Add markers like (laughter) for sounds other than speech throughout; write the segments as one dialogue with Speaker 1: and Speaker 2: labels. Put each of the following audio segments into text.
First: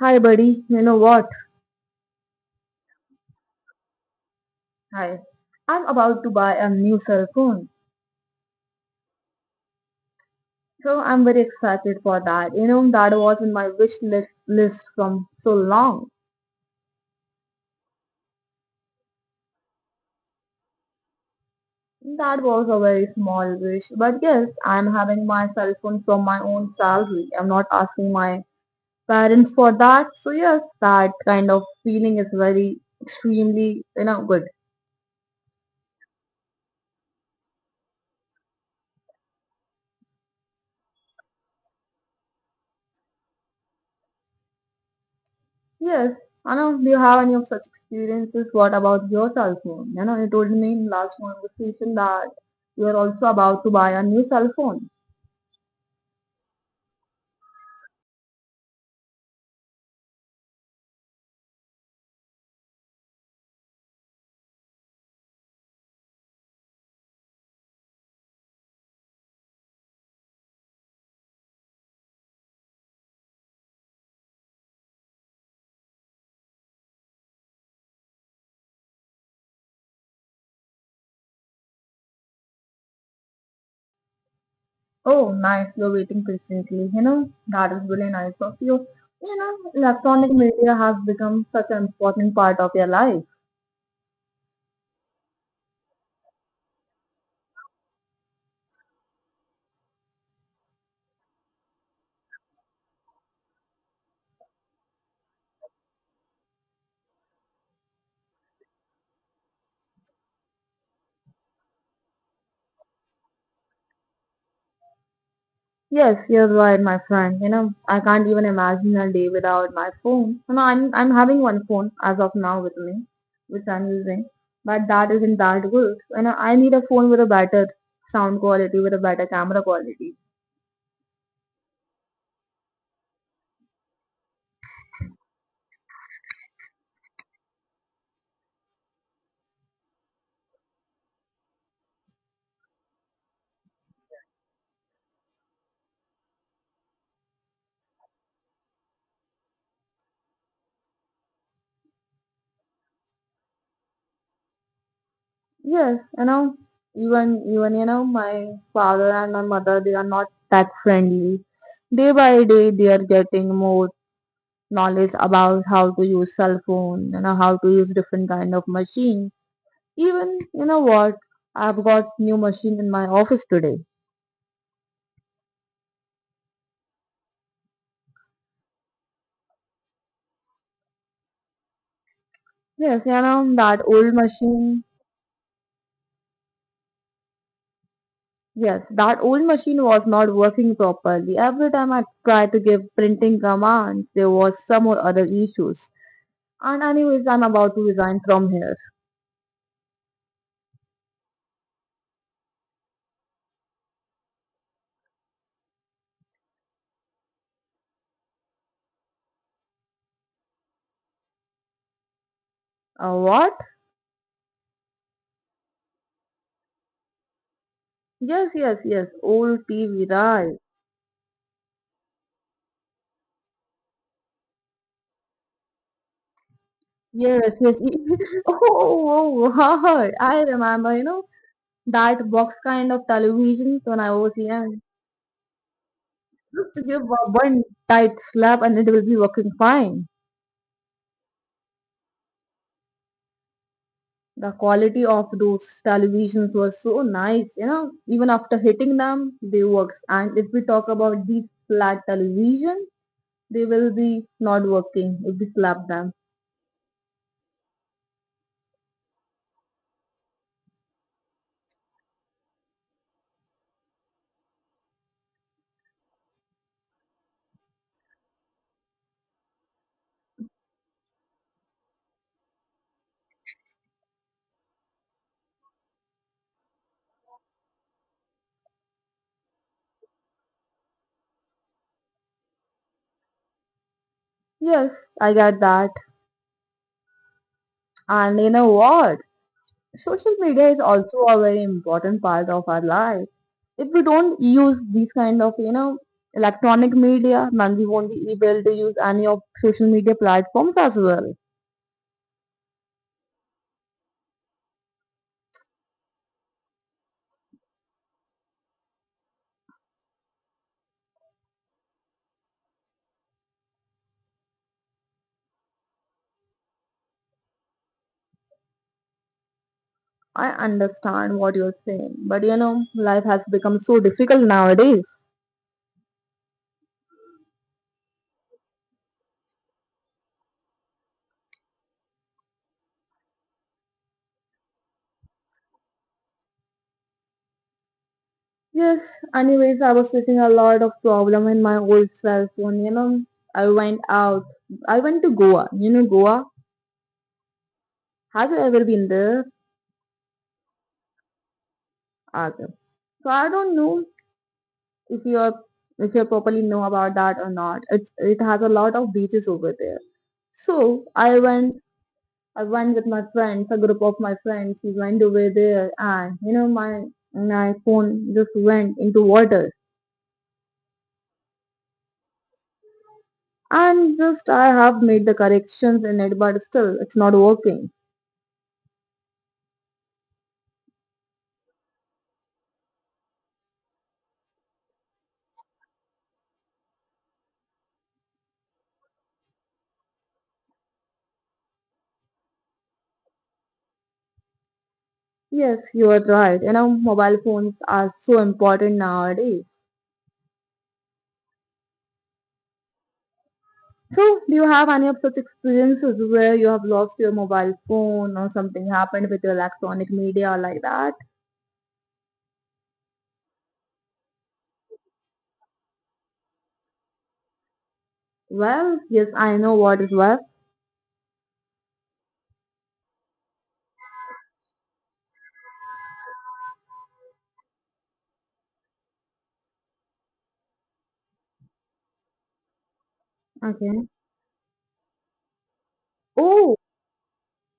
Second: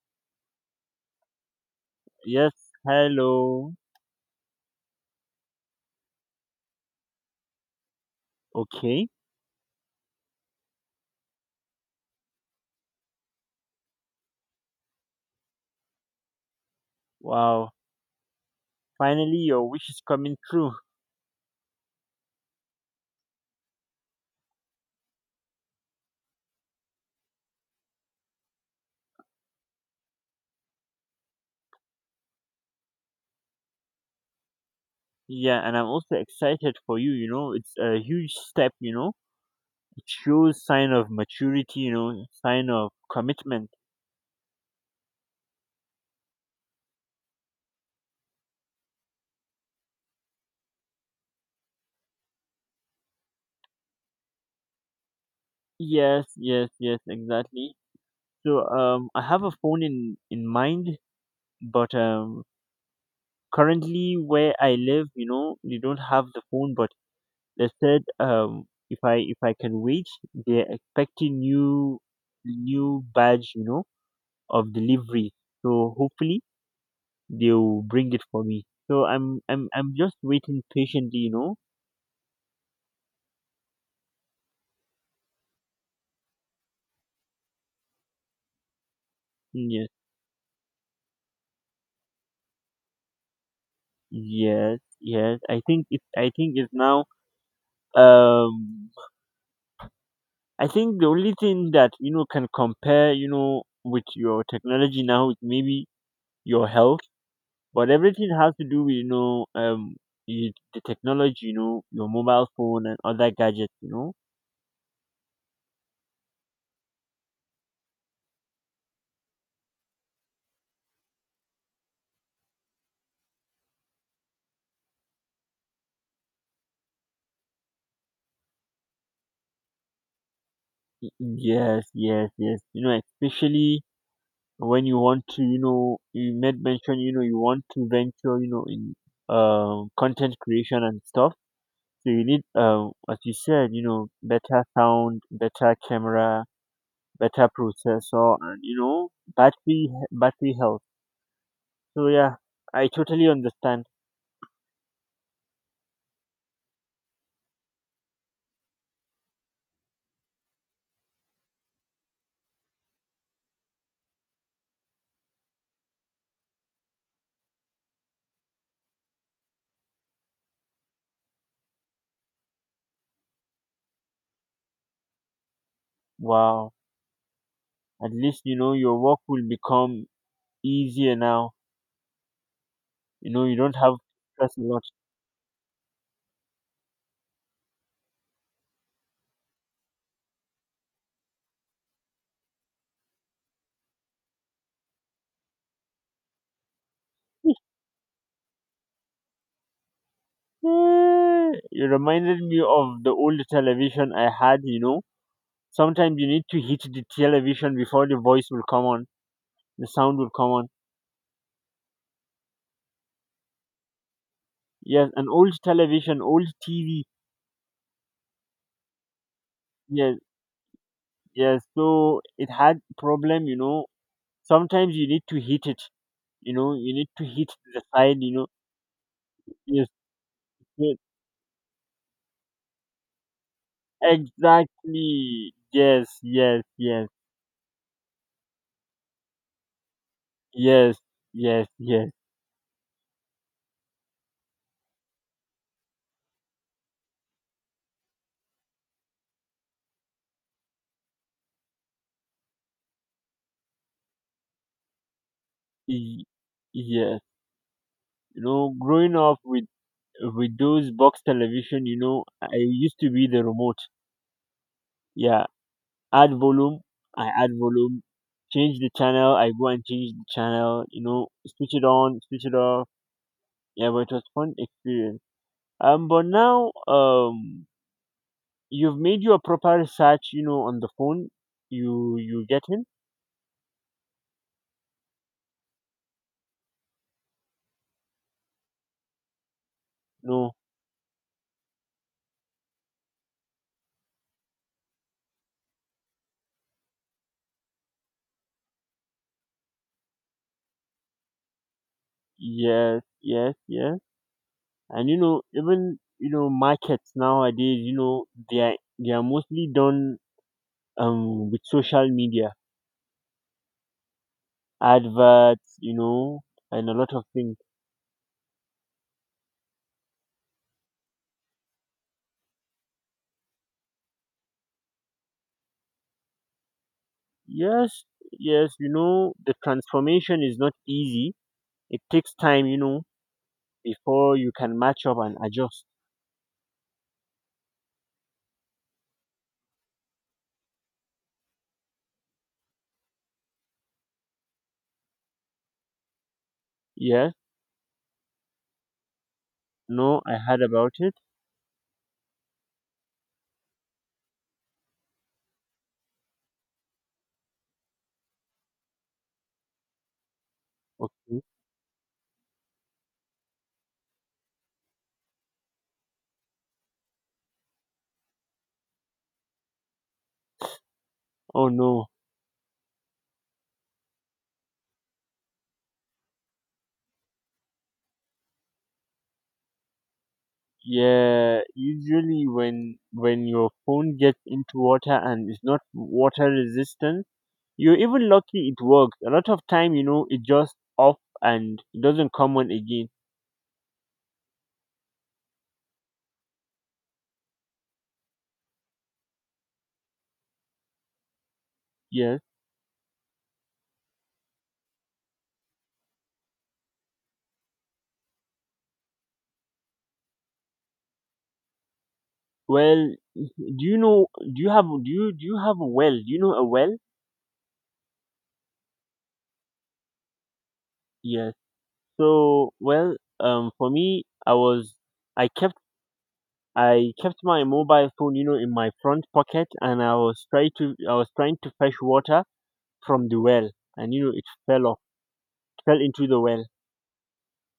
Speaker 1: Hi, buddy. You know what?
Speaker 2: Yes, hello.
Speaker 1: Hi. I'm about to buy a new cell phone.
Speaker 2: Okay.
Speaker 1: So I'm very excited for that. You know, that was in my wish list from so long.
Speaker 2: Wow. Finally, your wish is coming true.
Speaker 1: That was a very small wish. But yes, I'm having my cell phone from my own salary. I'm not asking my parents for that. So yes, that kind of feeling is very extremely, you know, good.
Speaker 2: Yeah, and I'm also excited for you. You know, it's a huge step. You know, it shows sign of maturity. You know, sign of commitment.
Speaker 1: Yes. Anna, do you have any of such experiences? What about yourself phone? You know, you told me in last conversation that you are also about to buy a new cell phone.
Speaker 2: Yes, yes, yes, exactly. So I have a phone in mind, but currently where I live, you know, they don't have the phone. But they said if I can wait, they're expecting new badge. You know, of delivery. So hopefully they will bring it for me. So I'm just waiting patiently, you know.
Speaker 1: Oh, nice. You're waiting patiently. You know, that is really nice of you. You know,
Speaker 2: Yes,
Speaker 1: electronic media has become such an important part of your life.
Speaker 2: yes, yes. I think it's now. Um, I think the only thing that you know can compare, you know, with your technology now is maybe your health, but everything has to do with you know the technology, you know, your mobile phone and other gadgets, you know.
Speaker 1: Yes, you're right, my friend. You know, I can't even imagine a day without my phone. You know, I'm having one phone as of now with me, which I'm using, but that isn't that good. You know, I need a phone with a better sound quality, with a better camera quality.
Speaker 2: Yes, yes, yes. You know, especially when you want to you know you made mention you know you want to venture you know in content creation and stuff, so you need as you said, you know, better sound, better camera, better processor, and you know, battery health. So yeah, I totally understand.
Speaker 1: Yes, you know, even you know, my father and my mother, they are not that friendly. Day by day, they are getting more knowledge about how to use cell phone, you know, how to use different kind of machine. Even, you know what? I've got new machine in my office today.
Speaker 2: Wow, at least you know your work will become easier now.
Speaker 1: Yes, you
Speaker 2: You know,
Speaker 1: know,
Speaker 2: you don't
Speaker 1: that
Speaker 2: have to
Speaker 1: old
Speaker 2: stress a
Speaker 1: machine.
Speaker 2: lot.
Speaker 1: Yes, that old machine was not working properly. Every time I tried to give printing commands, there was some or other issues. And anyways, I'm about to resign from here.
Speaker 2: (laughs) You reminded me of the old television I had, you know. Sometimes you need to hit the television before the voice will come on, the sound will come on.
Speaker 1: What?
Speaker 2: Yes, an old television, old TV.
Speaker 1: Yes, yes, yes. Old TV,
Speaker 2: Yes,
Speaker 1: right?
Speaker 2: yes. So it had problem, you know. Sometimes you need to hit it, you know. You need to hit
Speaker 1: Yes, yes.
Speaker 2: the side, you
Speaker 1: (laughs)
Speaker 2: know.
Speaker 1: Oh, oh, oh,
Speaker 2: Yes,
Speaker 1: God. I remember,
Speaker 2: yes,
Speaker 1: you know, that box kind of televisions when I was young.
Speaker 2: exactly. Yes, yes,
Speaker 1: Just to give
Speaker 2: yes,
Speaker 1: one tight slap and it will be working fine.
Speaker 2: yes, yes, yes,
Speaker 1: The quality of those televisions was so nice, you know, even after hitting them, they works. And if we talk about these flat television, they will be not working if we slap them.
Speaker 2: y- yes. You know, growing up with those box television, you know, I used to be the remote. Yeah, add volume, I add volume, I go and change the channel, you know, switch it on, switch it off. Yeah, but it was fun experience. But now you've made your proper research, you know, on the phone. You get him?
Speaker 1: Yes, I get that. And you know what? Social
Speaker 2: No.
Speaker 1: media is also a very important part of our life. If we don't use these kind of, you know, electronic media, then we won't be able to use any of social media platforms as well.
Speaker 2: Yes, yes, yes. And you know, even you know, markets nowadays, you know, they are mostly done with social media adverts, you know, and a lot of things.
Speaker 1: I understand what you're saying, but you know, life has become so difficult nowadays.
Speaker 2: Yes, yes, you know, the transformation is not easy. It takes time, you know, before you can match up and adjust.
Speaker 1: Yes, anyways, I was facing a lot of problem in my old cell phone. You know, I went out. I went to Goa. You know, Goa.
Speaker 2: Yes,
Speaker 1: Have you ever been there?
Speaker 2: no, I heard about it.
Speaker 1: Okay. So I don't know if you're if you properly know about that or not. It's it has a lot of beaches over there. So I
Speaker 2: Okay.
Speaker 1: went. I went with my friends, a group of my friends. We went over there, and you know, my phone just went into water.
Speaker 2: Oh no.
Speaker 1: And just I have made the corrections in it, but still it's not working.
Speaker 2: Yeah, usually when your phone gets into water and it's not water resistant, you're even lucky it works. A lot of time, you know, it just off and it doesn't come on again.
Speaker 1: Yes, you are right. You know, mobile phones are so important nowadays.
Speaker 2: Yes.
Speaker 1: So, do you have any of such experiences where you have lost your mobile phone or something happened with your electronic media or like that?
Speaker 2: Well, do you know? Do you have? Do you have a well? Do you know a well?
Speaker 1: Well, yes, I know what is well.
Speaker 2: Yes. So well, for me, I kept, I kept my mobile phone, you know, in my front pocket, and I was trying to fetch water from the well,
Speaker 1: Okay.
Speaker 2: and you know, it fell off, fell into the well.
Speaker 1: Oh,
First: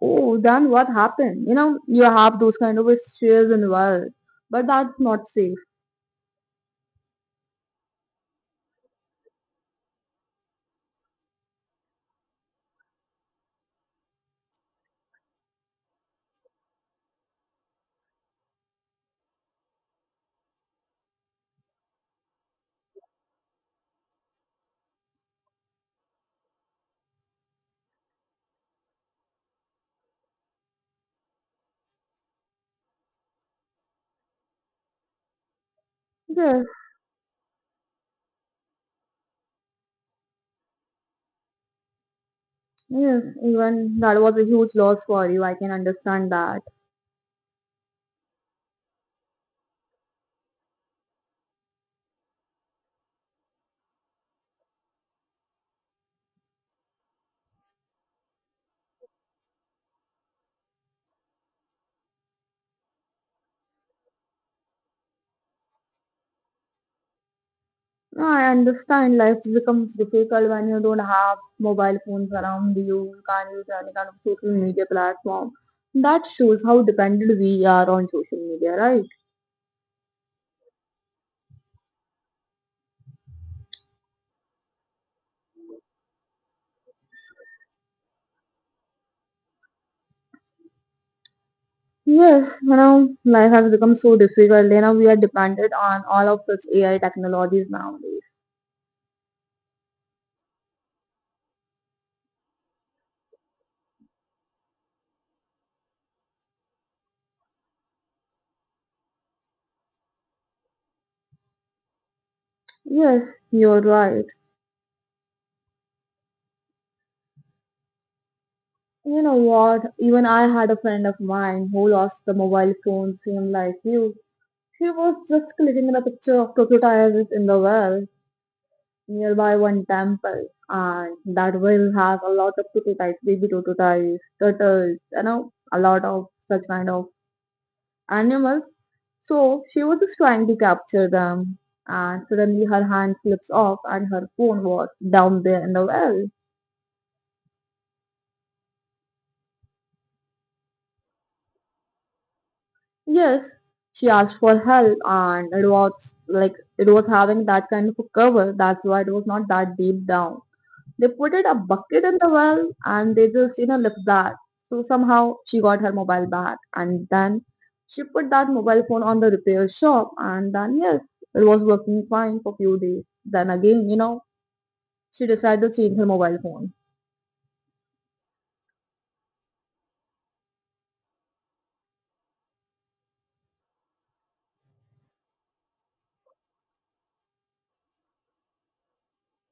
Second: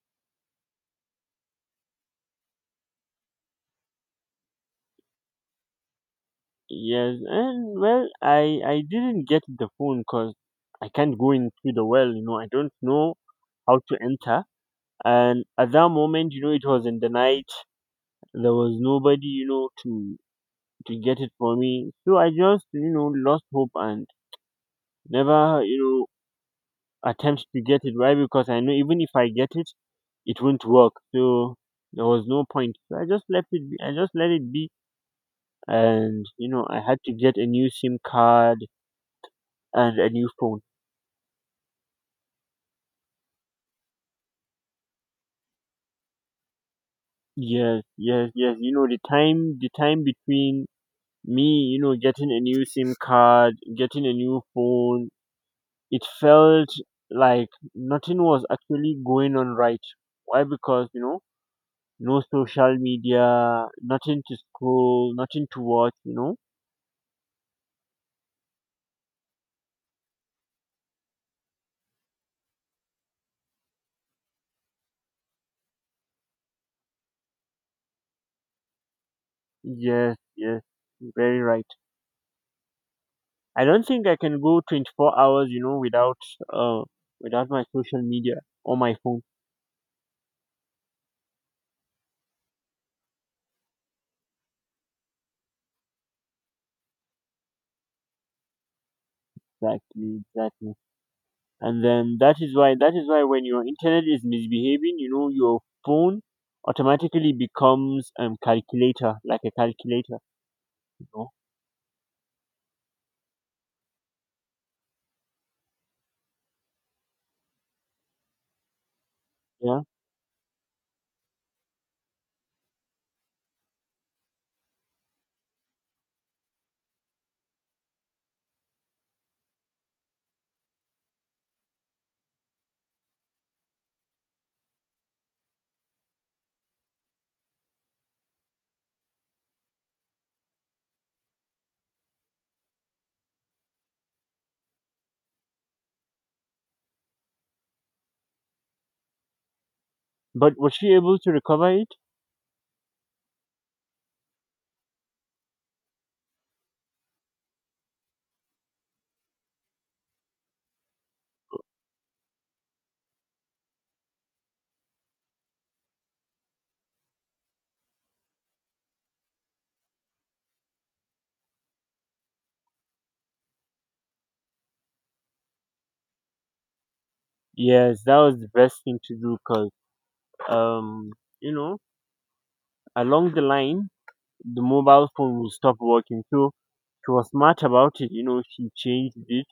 Speaker 1: oh, then what happened? You know, you have those kind of shares in world, but that's not safe.
Speaker 2: Yes, and well, I didn't get the phone because I can't go into the well, you know, I don't know how to enter. And at that moment, you know, it was in the night. There was nobody, you know, to get it for me. So I just, you know, lost hope and never you know attempt to get it, right? Because I know even if I get it, it won't work. So there was no point. So I just left it be, I just let it be, and you
Speaker 1: Yes,
Speaker 2: know, I had to get a new SIM card and a new phone.
Speaker 1: yes, even that was a huge loss for you. I can understand that.
Speaker 2: Yes, yes, yes. You know, the time between me, you know, getting a new SIM card, getting a new phone, it felt like nothing was actually going on, right? Why? Because you know, no social media, nothing to scroll, nothing to watch, you know?
Speaker 1: No, I understand life becomes difficult when you don't have mobile phones around you, you can't use any kind of social media platform. That shows how dependent we are on social media, right?
Speaker 2: Yes, yes, very right. I don't think I can go 24 hours, you know, without uh without my social media or my phone.
Speaker 1: Yes, you know, life has become so difficult. You know, we are dependent on all of such AI technologies nowadays.
Speaker 2: Exactly, exactly. And then that is why when your internet is misbehaving, you know, your phone automatically becomes calculator, like a calculator, you know.
Speaker 1: Yes, you're right. You know
Speaker 2: Yeah.
Speaker 1: what? Even I had a friend of mine who lost the mobile phone, same like you. She was just clicking the picture of crocodiles in the well nearby one temple and that will have a lot of prototypes, baby prototypes, turtles, you know, a lot of such kind of animals. So she was just trying to capture them and suddenly her hand slips off and her phone was down there in the well.
Speaker 2: But was she able to recover it?
Speaker 1: Yes, she asked for help and it was like it was having that kind of a cover. That's why it was not that deep down. They put it a bucket in the well and they just, you know, left that. So somehow she got her mobile back and then she put that mobile phone on the repair shop and then yes, it was working fine for few days. Then again, you know, she decided to change her mobile phone.
Speaker 2: Yes, that was the best thing to do because um you know, along the line the mobile phone will stop working. So she was smart about it, you know, she changed it,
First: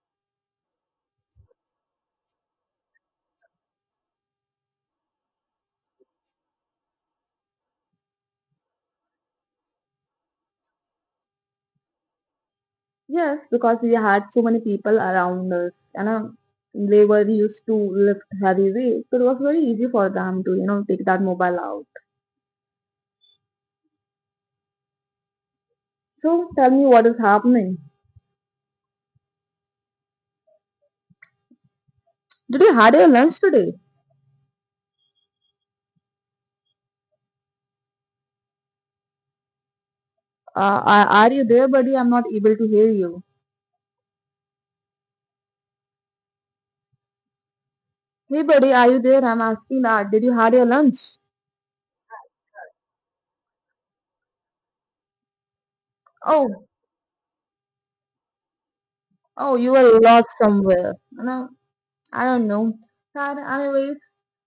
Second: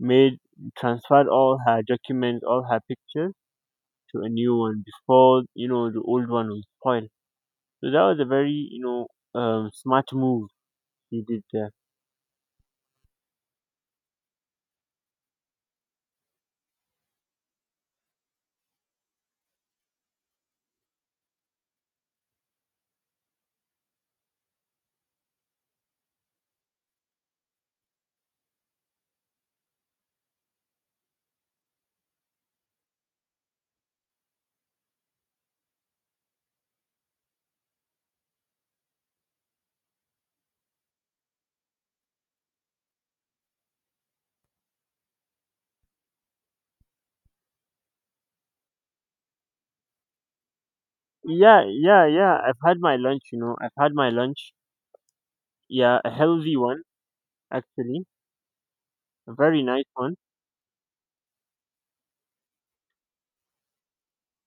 Speaker 2: made, transferred all her documents, all her pictures to a new one before, you know, the old one was spoiled. So that was a very, you know, smart move she did there.
Speaker 1: Yes, because we had so many people around us, and know, they were used to lift heavy weights, so it was very easy for them to, you know, take that mobile out. So tell me what is happening. Did you had your lunch today? Are you there, buddy? I'm not able to hear you. Hey, buddy, are you there? I'm asking that. Did you had your lunch?
Speaker 2: Yeah, yeah, yeah. I've had my lunch, you know. I've had my lunch. Yeah, a healthy
Speaker 1: Oh,
Speaker 2: one, actually. A
Speaker 1: oh,
Speaker 2: very
Speaker 1: you
Speaker 2: nice
Speaker 1: were
Speaker 2: one.
Speaker 1: lost somewhere. No, I don't know. But anyways,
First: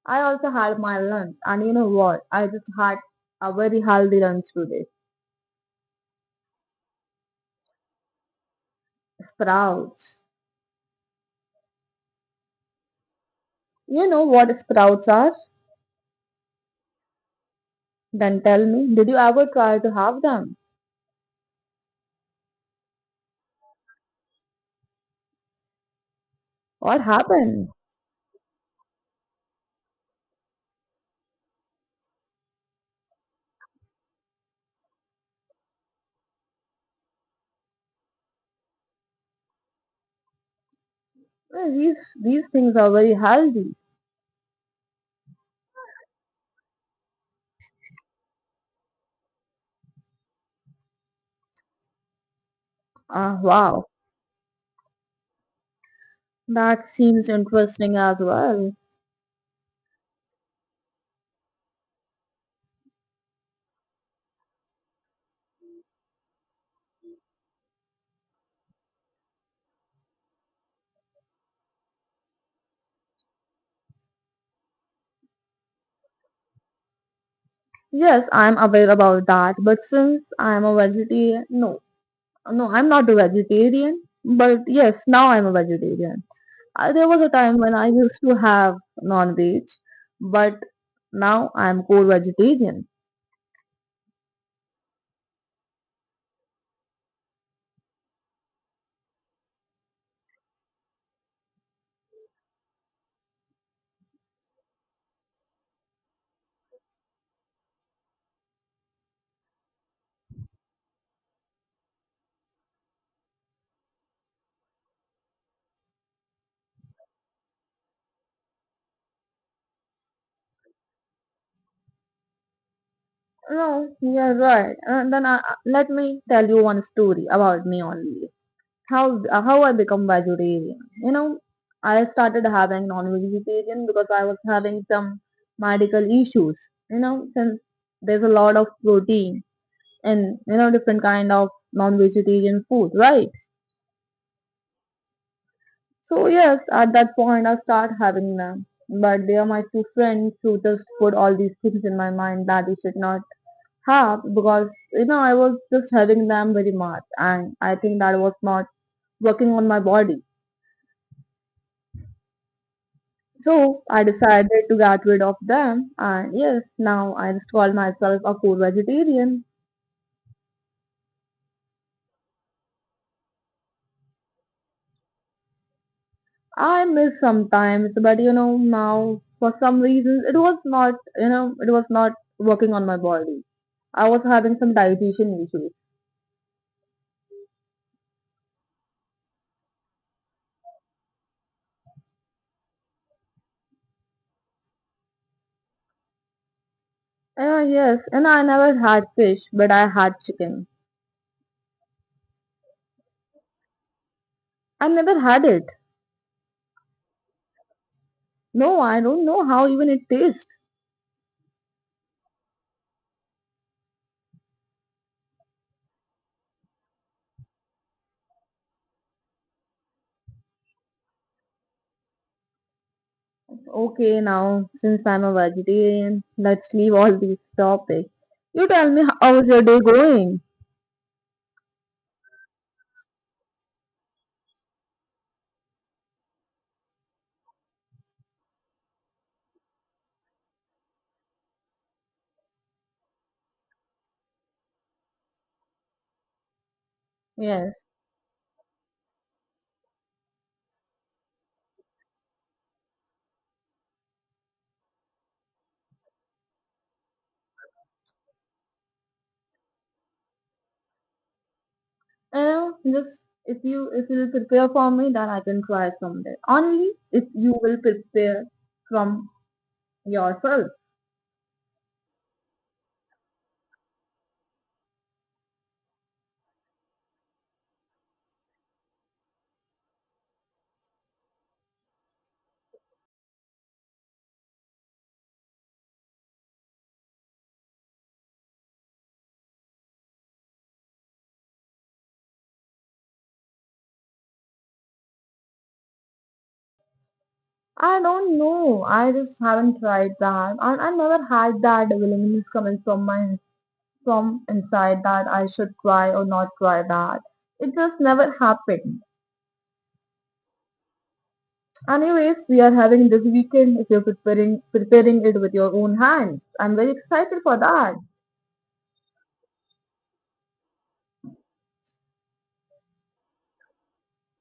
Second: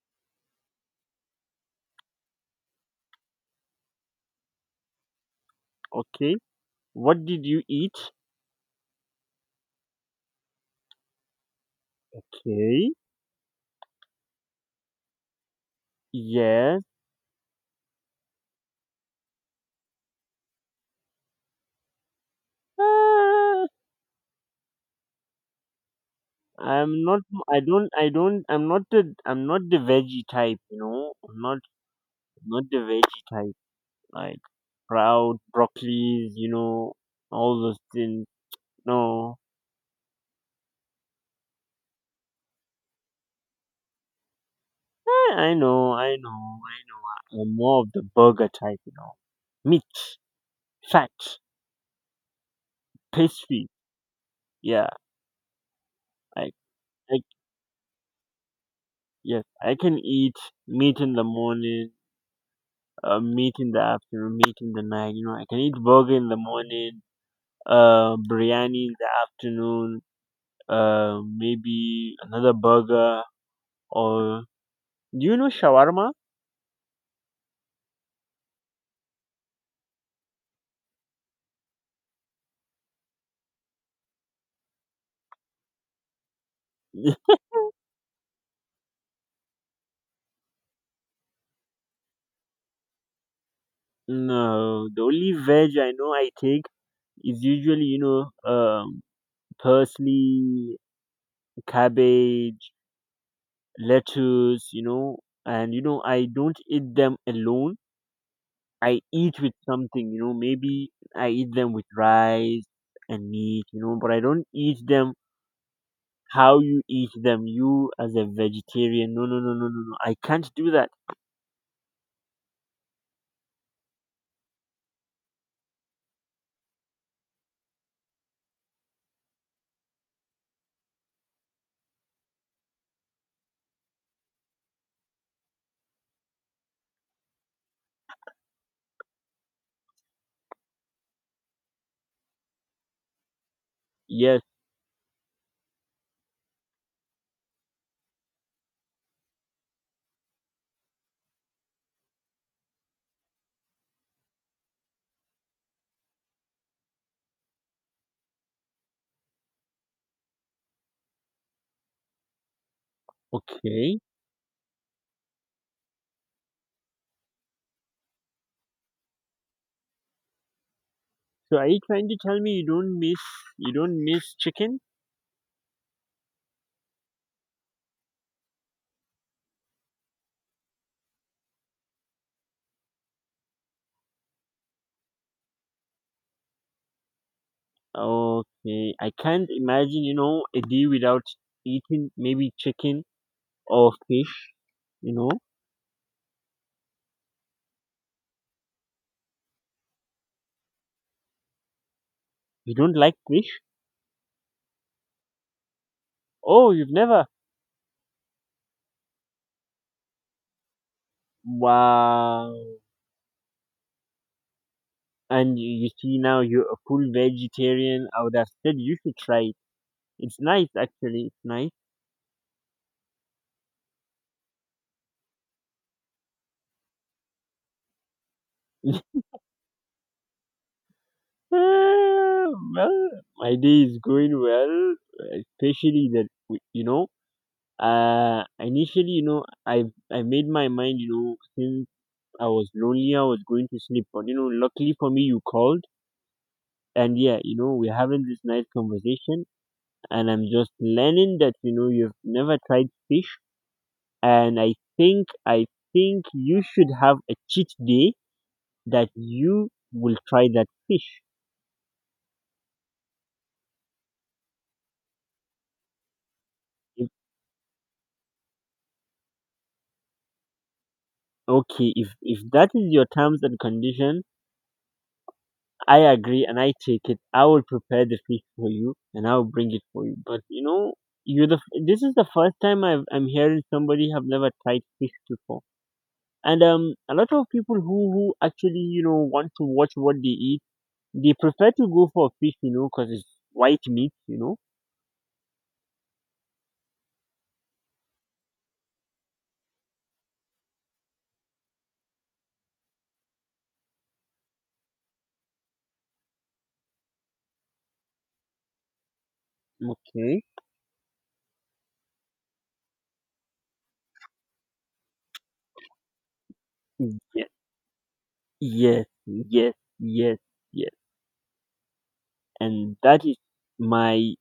Speaker 1: I also had my lunch, and you know what? I just had a very healthy lunch today.
Speaker 2: Okay. What did you eat?
Speaker 1: Sprouts.
Speaker 2: Okay.
Speaker 1: You know what sprouts are?
Speaker 2: Yes.
Speaker 1: Then tell me, did you ever try to have them?
Speaker 2: Ah,
Speaker 1: What
Speaker 2: I'm not. I
Speaker 1: happened?
Speaker 2: don't. I don't. I'm not the veggie type. You know. I'm not. Not the veggie type. Like proud broccolis. You know. All those things. No.
Speaker 1: Well, these things are very healthy.
Speaker 2: Eh, I know. I'm more of the burger type. You know. Meat, fat,
Speaker 1: Ah,
Speaker 2: pastry.
Speaker 1: wow.
Speaker 2: Yeah. I.
Speaker 1: That
Speaker 2: I.
Speaker 1: seems interesting as well.
Speaker 2: Yes. I can eat meat in the morning. Meat in the afternoon. Meat in the night. You know. I can eat burger in the morning. Biryani in the afternoon. Maybe another burger, or do you know shawarma?
Speaker 1: Yes, I'm aware about that, but since I'm a vegetarian, no, no, I'm not a vegetarian, but yes, now I'm a vegetarian. There was a
Speaker 2: (laughs)
Speaker 1: time when I used to have non-veg, but now I'm core vegetarian.
Speaker 2: No, the only veg I know I take is usually you know parsley, cabbage, lettuce, you know, and you know I don't eat them alone. I eat with something, you know, maybe I eat them with rice and meat, you know, but I don't eat them how you eat them, you as a vegetarian. No, no, no, no, no, no. I can't do that.
Speaker 1: No, you're right. And then I, let me tell you one story about me only. How how I become vegetarian. You know, I started having non-vegetarian because I was having some medical issues. You know, since there's a lot of protein and you know different kind of non-vegetarian food, right?
Speaker 2: Yes.
Speaker 1: So yes, at that point I start having them. But they are my two friends who just put all these things in my mind that you should not have because you know I was just having them very much and I think that was not working on my body. So
Speaker 2: Okay.
Speaker 1: I decided to get rid of them, and yes, now I just call myself a core vegetarian.
Speaker 2: So are you trying to tell me you don't miss, you don't miss chicken?
Speaker 1: I miss sometimes, but you know, now for some reasons it was not, you know, it was not working on my body. I was having some digestion issues.
Speaker 2: Okay. I can't imagine, you know, a day without eating maybe chicken or fish, you know.
Speaker 1: Yes, and I never had fish, but I had chicken.
Speaker 2: You don't like fish?
Speaker 1: I never had it.
Speaker 2: Oh, you've never.
Speaker 1: No, I don't know how even it tastes.
Speaker 2: Wow. And you see now you're a full vegetarian. I would have said you should try it. It's nice actually, it's nice.
Speaker 1: Okay, now since I'm a vegetarian, let's leave all these topics. You tell me
Speaker 2: (laughs)
Speaker 1: how's your day going?
Speaker 2: Well, my day is going well, especially that you know, initially you know, I made my mind, you know, since I was lonely I was going to sleep, but you know, luckily for me you called, and yeah, you know,
Speaker 1: Yes.
Speaker 2: we're having this nice conversation, and I'm just learning that you know you've never tried fish, and I think you should have a cheat day that you will try that fish.
Speaker 1: You know, just if you will prepare for me, then I can try someday. Only
Speaker 2: If,
Speaker 1: if you will prepare from yourself.
Speaker 2: okay, if that is your terms and condition, I agree and I take it. I will prepare the fish for you and I will bring it for you. But you know, you this is the first time I'm hearing somebody have never tried fish before. And a lot of people who actually you know want to watch what they eat, they prefer to go for fish, you know, because it's white meat, you know.
Speaker 1: I don't know. I just haven't tried that, and I never had that willingness coming from my from inside that I should try or not try that. It just never happened.
Speaker 2: Okay.
Speaker 1: Anyways, we are having this weekend. If you're preparing it with your own hands, I'm very excited
Speaker 2: Yes,
Speaker 1: for that.
Speaker 2: yes, yes, yes, yes. And my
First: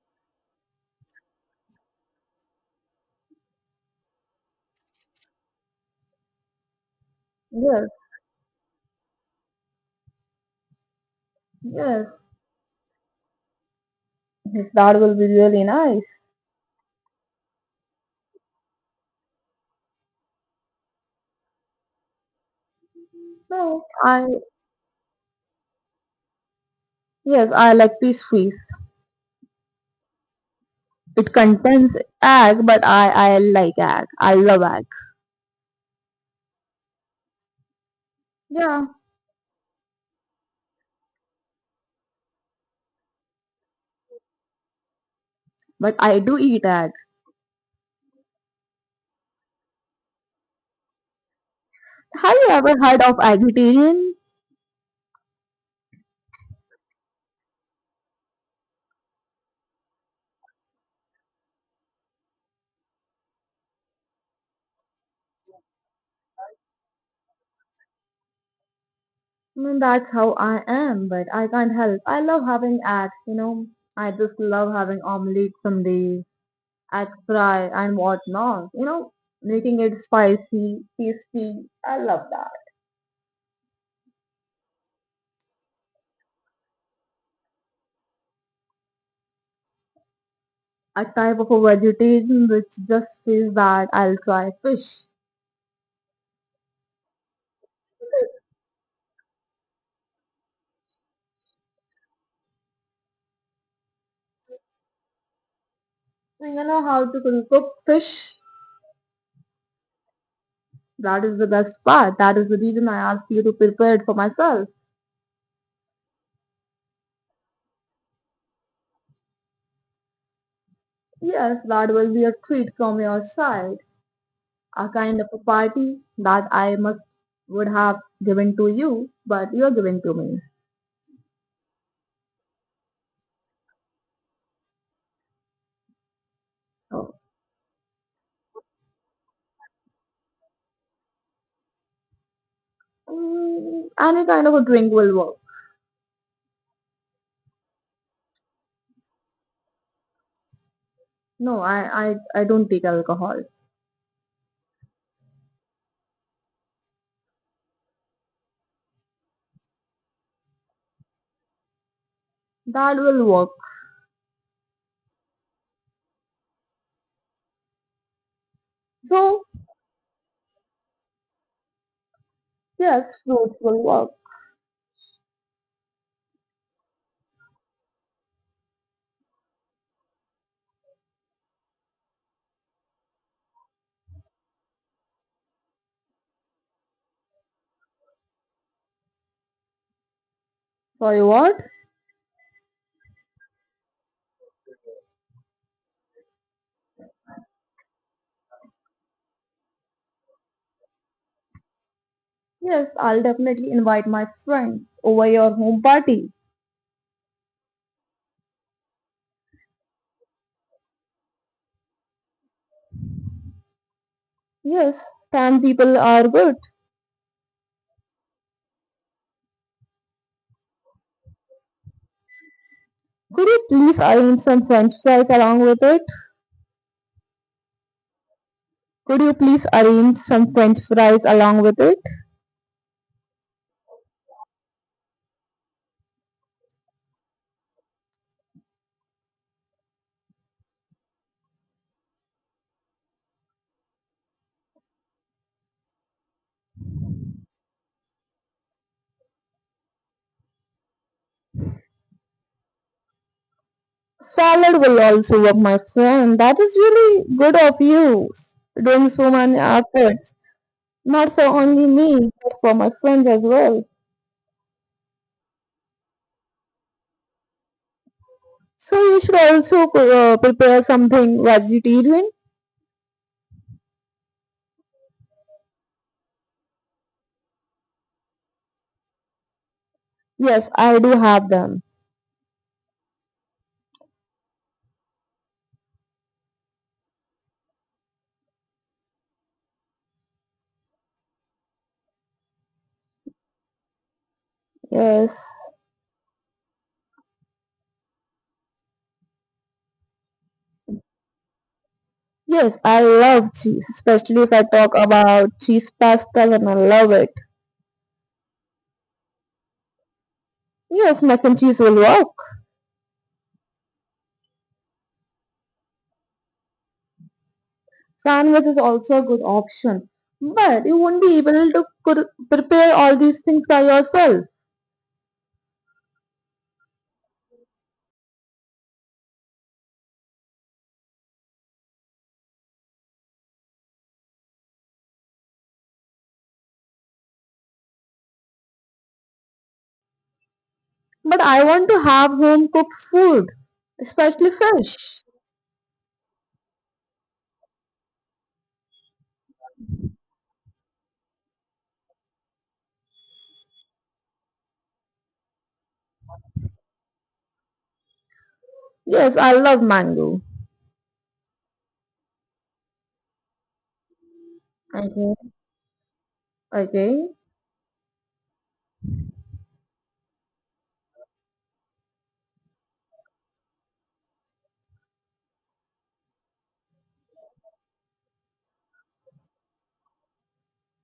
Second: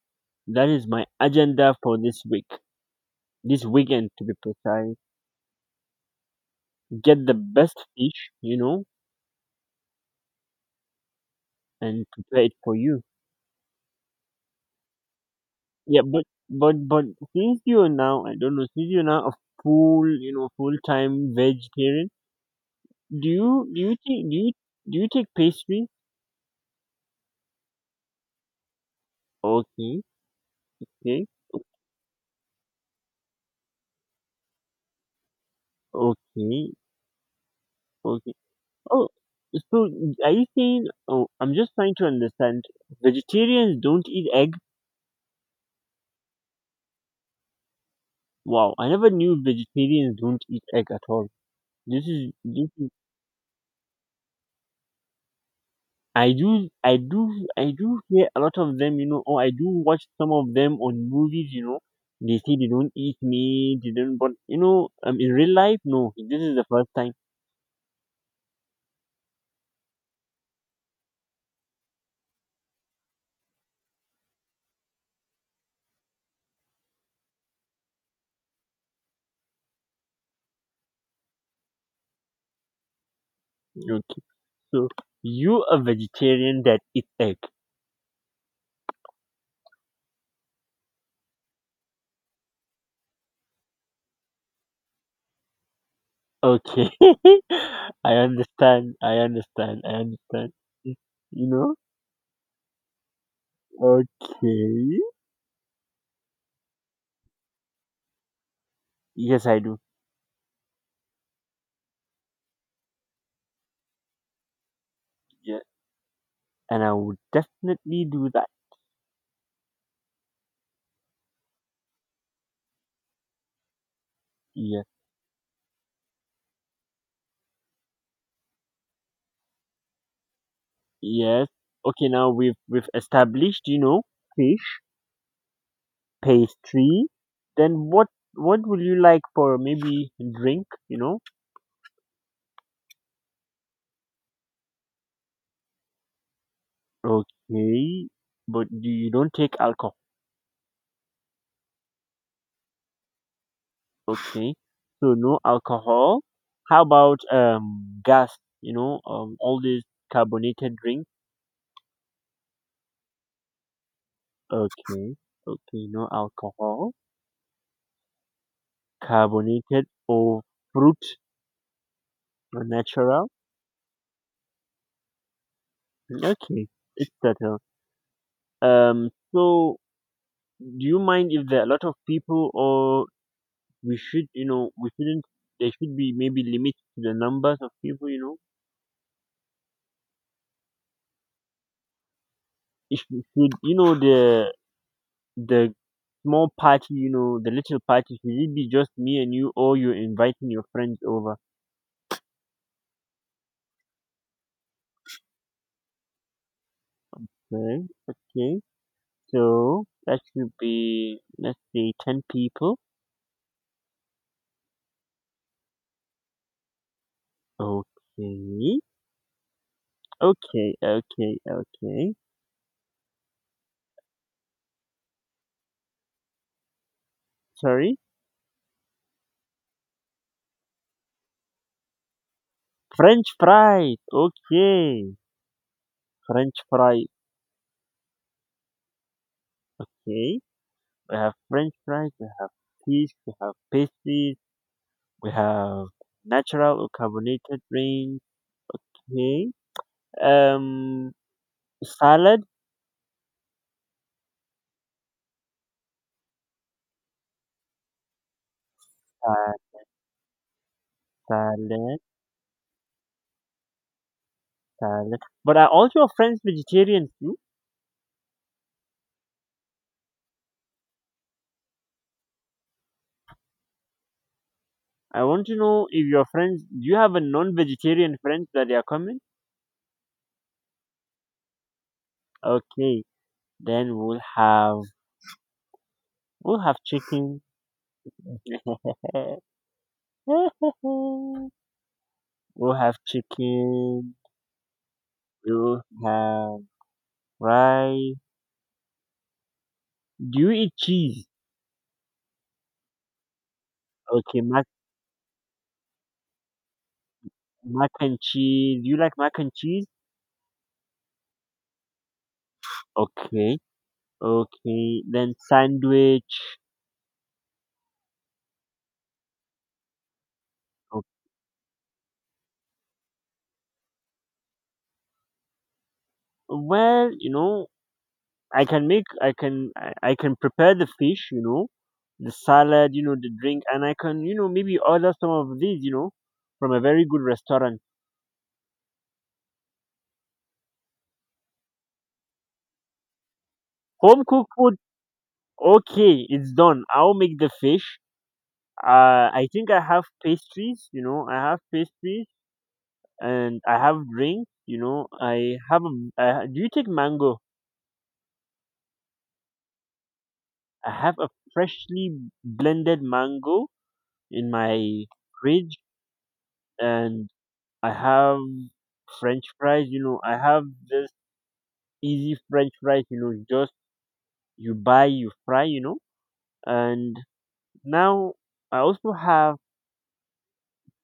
Speaker 2: that is my agenda for this week, this weekend to be precise. Get the best
Speaker 1: Yes,
Speaker 2: fish, you know,
Speaker 1: yes,
Speaker 2: and prepare it for you.
Speaker 1: that will be really
Speaker 2: Yeah,
Speaker 1: nice.
Speaker 2: but since you're now, I don't know, since you're now a full, you know, full time vegetarian, do you do
Speaker 1: No,
Speaker 2: you
Speaker 1: I
Speaker 2: take do you do you take pastry?
Speaker 1: yes, I like peas trees.
Speaker 2: Okay, okay,
Speaker 1: It contains egg, but I like egg. I love egg.
Speaker 2: okay, okay.
Speaker 1: Yeah,
Speaker 2: Oh, so are you saying? Oh, I'm just trying to understand. Vegetarians don't eat egg.
Speaker 1: but I do eat egg.
Speaker 2: Wow, I never knew vegetarians don't eat egg at all. This is
Speaker 1: Have you
Speaker 2: this
Speaker 1: ever
Speaker 2: is
Speaker 1: heard of eggetarian?
Speaker 2: I do I do I do hear a lot of them, you know, or I do watch some of them on movies, you know. They say they don't eat meat, they don't, but you know, in real life, no. This is the first time.
Speaker 1: Mm, that's how I am, but I can't help. I love having eggs, you know. I just love having omelette some days, egg fry and whatnot. You know, making it spicy, tasty. I love that.
Speaker 2: Okay. So you a vegetarian that eat egg.
Speaker 1: A type of a vegetarian which just says that I'll try fish.
Speaker 2: Okay. (laughs) I understand. You know? Okay.
Speaker 1: Do you know how to cook fish?
Speaker 2: Yes I do.
Speaker 1: That is the best part. That is the reason I asked you to prepare it for myself.
Speaker 2: Yeah. And I would definitely do that.
Speaker 1: Yes, that will be a treat from your side,
Speaker 2: Yeah.
Speaker 1: a kind of a party that I must would have given to you, but you're giving to me.
Speaker 2: Yes. Okay, now we've established, you know, okay, pastry.
Speaker 1: So
Speaker 2: Then what will you like for maybe drink, you know?
Speaker 1: mm, any kind of a drink will work.
Speaker 2: Okay. But do you don't take alcohol.
Speaker 1: No, I don't take alcohol.
Speaker 2: Okay. So no alcohol. How about gas, you know, all these carbonated drinks?
Speaker 1: That will work.
Speaker 2: Okay. Okay, no alcohol.
Speaker 1: So
Speaker 2: Carbonated, or fruit or
Speaker 1: yes,
Speaker 2: natural?
Speaker 1: fruits will work.
Speaker 2: Okay. It's better. So do you mind if there are a lot of people, or we should you know we shouldn't there should be maybe limits to the numbers of people, you know?
Speaker 1: Sorry, what?
Speaker 2: Should you know the small party, you know, the little party, should it be just me and you, or you're inviting your friends over?
Speaker 1: Yes, I'll definitely invite my friends over your home party.
Speaker 2: Okay, okay, so that should be, let's say, 10 people.
Speaker 1: Yes, tan people are good.
Speaker 2: Okay, okay, okay, okay.
Speaker 1: Could you please arrange some french fries along with it?
Speaker 2: Sorry?
Speaker 1: Could you please arrange some french fries along with it?
Speaker 2: French fries, okay. French fries, okay. We have french fries, we have cheese, we have pastries. We have natural or carbonated drink. Okay. Um, salad.
Speaker 1: Salad will also work, my friend. That is really good of you, doing so
Speaker 2: Uh,
Speaker 1: many efforts, not for only
Speaker 2: salad.
Speaker 1: me, but for my friends as well.
Speaker 2: Salad. But are all your friends vegetarian too?
Speaker 1: So you should also prepare something vegetarian.
Speaker 2: I want to know if your friends. Do you have a non-vegetarian friends that they are coming?
Speaker 1: Yes, I do have them.
Speaker 2: Okay. Then we'll have, we'll have chicken. (laughs) We'll have chicken.
Speaker 1: Yes,
Speaker 2: We'll have rice. Do you eat cheese?
Speaker 1: yes, I love cheese,
Speaker 2: Okay,
Speaker 1: especially if I talk about cheese pastas and I love it.
Speaker 2: mac and cheese. Do you like mac and cheese?
Speaker 1: Yes, mac and cheese will work.
Speaker 2: Okay. Okay, then sandwich.
Speaker 1: Canvas is also a good option, but you
Speaker 2: Oh,
Speaker 1: won't be able to prepare all these things by yourself.
Speaker 2: well, you know, I can make, I can prepare the fish, you know, the salad, you know, the drink, and I can, you know, maybe order some of these, you know, from a very good restaurant.
Speaker 1: But I want to have home cooked food,
Speaker 2: Home
Speaker 1: especially
Speaker 2: cooked food,
Speaker 1: fish.
Speaker 2: okay, it's done. I'll make the fish. I think I have pastries, you know, I have pastries and I have drinks, you know, I have, do you take mango?
Speaker 1: Yes, I love mango.
Speaker 2: I have a freshly blended mango in my
Speaker 1: Okay.
Speaker 2: fridge and
Speaker 1: Okay.
Speaker 2: I have French fries, you know, I have this easy French fries, you know, just you buy, you fry, you know. And now I also have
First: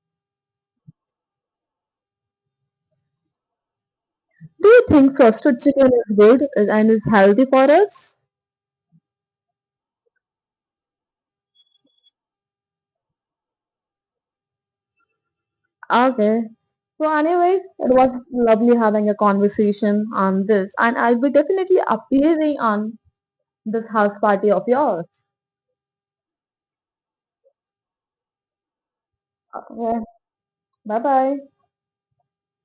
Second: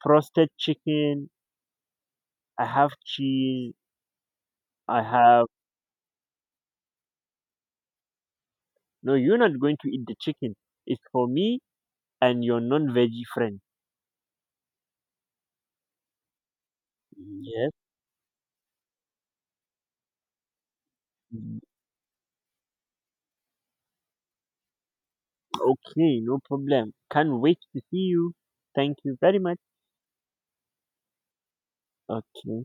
Speaker 2: frosted chicken, I have cheese,
Speaker 1: Do you
Speaker 2: I
Speaker 1: think
Speaker 2: have,
Speaker 1: roasted chicken is good and is healthy for us?
Speaker 2: no, you're not going to eat the chicken. It's for me and your non veggie friend.
Speaker 1: Okay. So anyway,
Speaker 2: Yes.
Speaker 1: it was lovely having a conversation on this, and I'll be
Speaker 2: Mm,
Speaker 1: definitely appearing on this house party of yours.
Speaker 2: okay, no problem. Can't wait to see you. Thank you very much.
Speaker 1: Okay. Bye bye.
Speaker 2: Okay.